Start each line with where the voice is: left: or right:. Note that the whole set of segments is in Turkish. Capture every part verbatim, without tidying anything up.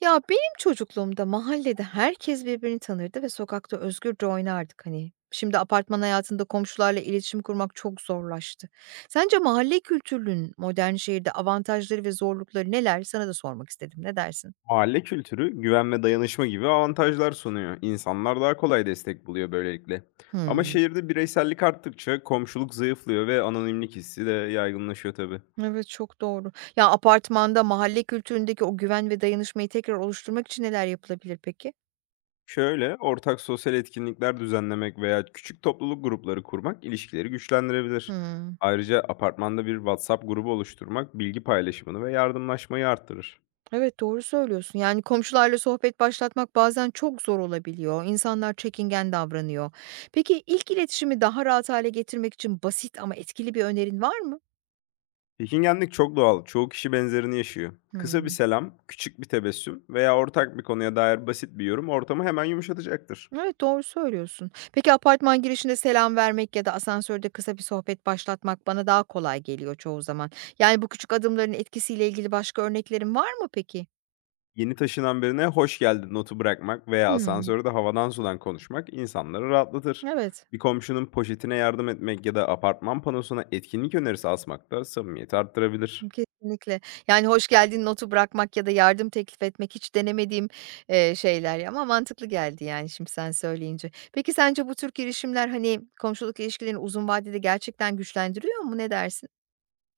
right: Ya, benim çocukluğumda mahallede herkes birbirini tanırdı ve sokakta özgürce oynardık, hani. Şimdi apartman hayatında komşularla iletişim kurmak çok zorlaştı. Sence mahalle kültürünün modern şehirde avantajları ve zorlukları neler? Sana da sormak istedim. Ne dersin?
left: Mahalle kültürü, güven ve dayanışma gibi avantajlar sunuyor. İnsanlar daha kolay destek buluyor böylelikle. Ama
right: Hımm.
left: şehirde bireysellik arttıkça komşuluk zayıflıyor ve anonimlik hissi de yaygınlaşıyor tabii.
right: Evet, çok doğru. Ya, apartmanda mahalle kültüründeki o güven ve dayanışmayı tekrar oluşturmak için neler yapılabilir peki?
left: Şöyle, ortak sosyal etkinlikler düzenlemek veya küçük topluluk grupları kurmak ilişkileri güçlendirebilir.
right: Hıı.
left: Ayrıca apartmanda bir WhatsApp grubu oluşturmak bilgi paylaşımını ve yardımlaşmayı arttırır.
right: Evet, doğru söylüyorsun. Yani komşularla sohbet başlatmak bazen çok zor olabiliyor. İnsanlar çekingen davranıyor. Peki ilk iletişimi daha rahat hale getirmek için basit ama etkili bir önerin var mı?
left: Çekingenlik çok doğal. Çoğu kişi benzerini yaşıyor. Kısa bir
right: Hımm.
left: selam, küçük bir tebessüm veya ortak bir konuya dair basit bir yorum ortamı hemen yumuşatacaktır.
right: Evet, doğru söylüyorsun. Peki apartman girişinde selam vermek ya da asansörde kısa bir sohbet başlatmak bana daha kolay geliyor çoğu zaman. Yani bu küçük adımların etkisiyle ilgili başka örneklerin var mı peki?
left: Yeni taşınan birine hoş geldin notu bırakmak veya
right: Hımm.
left: asansörde havadan sudan konuşmak insanları rahatlatır.
right: Evet.
left: Bir komşunun poşetine yardım etmek ya da apartman panosuna etkinlik önerisi asmak da samimiyeti arttırabilir.
right: Kesinlikle. Yani, "Hoş geldin" notu bırakmak ya da yardım teklif etmek hiç denemediğim, eee, şeyler ya, ama mantıklı geldi, yani, şimdi sen söyleyince. Peki sence bu tür girişimler, hani, komşuluk ilişkilerini uzun vadede gerçekten güçlendiriyor mu? Ne dersin?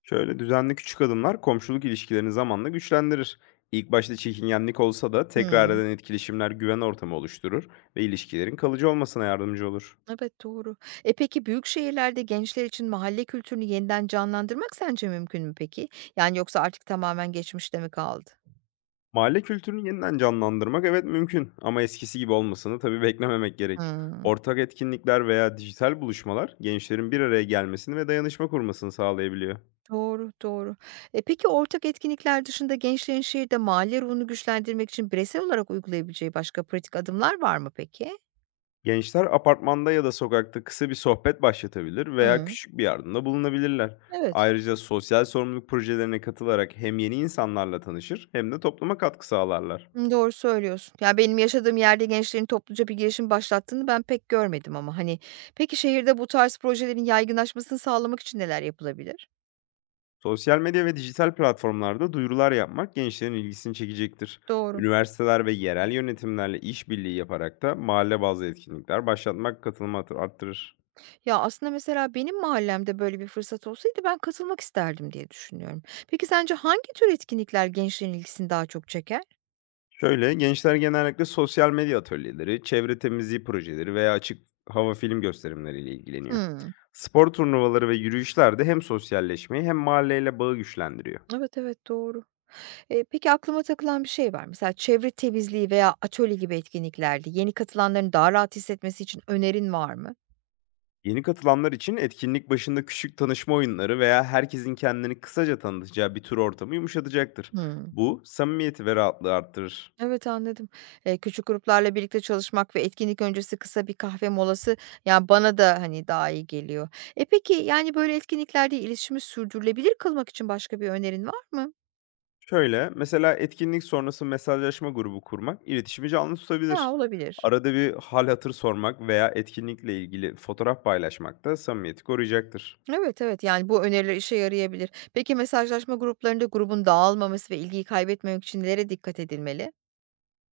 left: Şöyle düzenli küçük adımlar komşuluk ilişkilerini zamanla güçlendirir. İlk başta çekingenlik olsa da tekrar
right: Hmm.
left: eden etkileşimler güven ortamı oluşturur ve ilişkilerin kalıcı olmasına yardımcı olur.
right: Evet, doğru. E, peki büyük şehirlerde gençler için mahalle kültürünü yeniden canlandırmak sence mümkün mü peki? Yani, yoksa artık tamamen geçmişte mi kaldı?
left: Mahalle kültürünü yeniden canlandırmak evet mümkün ama eskisi gibi olmasını tabii beklememek gerek.
right: Hıı.
left: Ortak etkinlikler veya dijital buluşmalar gençlerin bir araya gelmesini ve dayanışma kurmasını sağlayabiliyor.
right: Doğru, doğru. E, peki ortak etkinlikler dışında gençlerin şehirde mahalle ruhunu güçlendirmek için bireysel olarak uygulayabileceği başka pratik adımlar var mı peki?
left: Gençler apartmanda ya da sokakta kısa bir sohbet başlatabilir veya
right: Hı,
left: küçük bir yardımda bulunabilirler.
right: evet.
left: Ayrıca sosyal sorumluluk projelerine katılarak hem yeni insanlarla tanışır hem de topluma katkı sağlarlar.
right: Hı, doğru söylüyorsun. Ya benim yaşadığım yerde gençlerin topluca bir girişim başlattığını ben pek görmedim ama hani peki şehirde bu tarz projelerin yaygınlaşmasını sağlamak için neler yapılabilir?
left: Sosyal medya ve dijital platformlarda duyurular yapmak gençlerin ilgisini çekecektir.
right: Doğru.
left: Üniversiteler ve yerel yönetimlerle işbirliği yaparak da mahalle bazlı etkinlikler başlatmak katılımı artı- arttırır.
right: Ya aslında mesela benim mahallemde böyle bir fırsat olsaydı ben katılmak isterdim diye düşünüyorum. Peki sence hangi tür etkinlikler gençlerin ilgisini daha çok çeker?
left: Şöyle gençler genellikle sosyal medya atölyeleri, çevre temizliği projeleri veya açık hava film gösterimleriyle ilgileniyor.
right: Hı,
left: Spor turnuvaları ve yürüyüşler de hem sosyalleşmeyi hem mahalleyle bağı güçlendiriyor.
right: evet evet doğru. Eee, peki aklıma takılan bir şey var. Mesela çevre temizliği veya atölye gibi etkinliklerde yeni katılanların daha rahat hissetmesi için önerin var mı?
left: Yeni katılanlar için etkinlik başında küçük tanışma oyunları veya herkesin kendini kısaca tanıtacağı bir tur ortamı yumuşatacaktır.
right: Hmm.
left: Bu samimiyeti ve rahatlığı arttırır.
right: Evet anladım. Eee, küçük gruplarla birlikte çalışmak ve etkinlik öncesi kısa bir kahve molası yani bana da hani daha iyi geliyor. E peki yani böyle etkinliklerde iletişimi sürdürülebilir kılmak için başka bir önerin var mı?
left: Şöyle, mesela etkinlik sonrası mesajlaşma grubu kurmak iletişimi canlı
right: Ya
left: tutabilir.
right: olabilir.
left: Arada bir hal hatır sormak veya etkinlikle ilgili fotoğraf paylaşmak da samimiyeti koruyacaktır.
right: Evet evet yani bu öneriler işe yarayabilir. Peki mesajlaşma gruplarında grubun dağılmaması ve ilgiyi kaybetmemek için nelere dikkat edilmeli?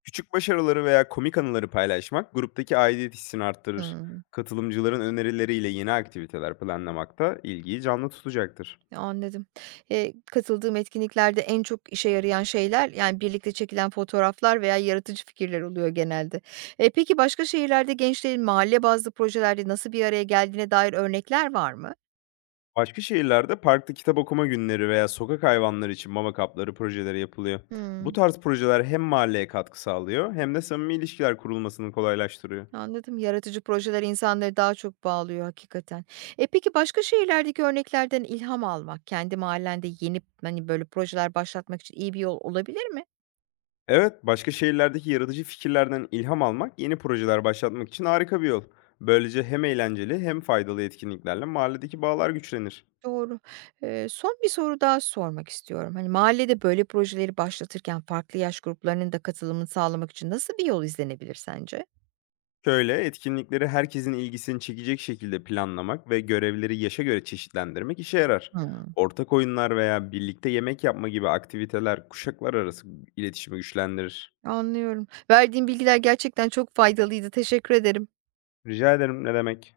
left: Küçük başarıları veya komik anıları paylaşmak gruptaki aidiyet hissini arttırır.
right: Hmm.
left: Katılımcıların önerileriyle yeni aktiviteler planlamak da ilgiyi canlı tutacaktır.
right: Anladım. Eee, katıldığım etkinliklerde en çok işe yarayan şeyler, yani, birlikte çekilen fotoğraflar veya yaratıcı fikirler oluyor genelde. E peki başka şehirlerde gençlerin mahalle bazlı projelerde nasıl bir araya geldiğine dair örnekler var mı?
left: Başka şehirlerde parkta kitap okuma günleri veya sokak hayvanları için mama kapları projeleri yapılıyor. Bu
right: Hımm,
left: tarz projeler hem mahalleye katkı sağlıyor hem de samimi ilişkiler kurulmasını kolaylaştırıyor.
right: anladım. Yaratıcı projeler insanları daha çok bağlıyor hakikaten. E, peki başka şehirlerdeki örneklerden ilham almak, kendi mahallende yeni, hani, böyle projeler başlatmak için iyi bir yol olabilir mi?
left: Evet, başka şehirlerdeki yaratıcı fikirlerden ilham almak yeni projeler başlatmak için harika bir yol. Böylece hem eğlenceli hem faydalı etkinliklerle mahalledeki bağlar güçlenir.
right: Doğru. Eee, son bir soru daha sormak istiyorum. Hani, mahallede böyle projeleri başlatırken farklı yaş gruplarının da katılımını sağlamak için nasıl bir yol izlenebilir sence?
left: Şöyle, etkinlikleri herkesin ilgisini çekecek şekilde planlamak ve görevleri yaşa göre çeşitlendirmek işe yarar.
right: Hımm,
left: Ortak oyunlar veya birlikte yemek yapma gibi aktiviteler kuşaklar arası iletişimi güçlendirir.
right: anlıyorum. Verdiğin bilgiler gerçekten çok faydalıydı. Teşekkür ederim.
left: Rica ederim, ne demek?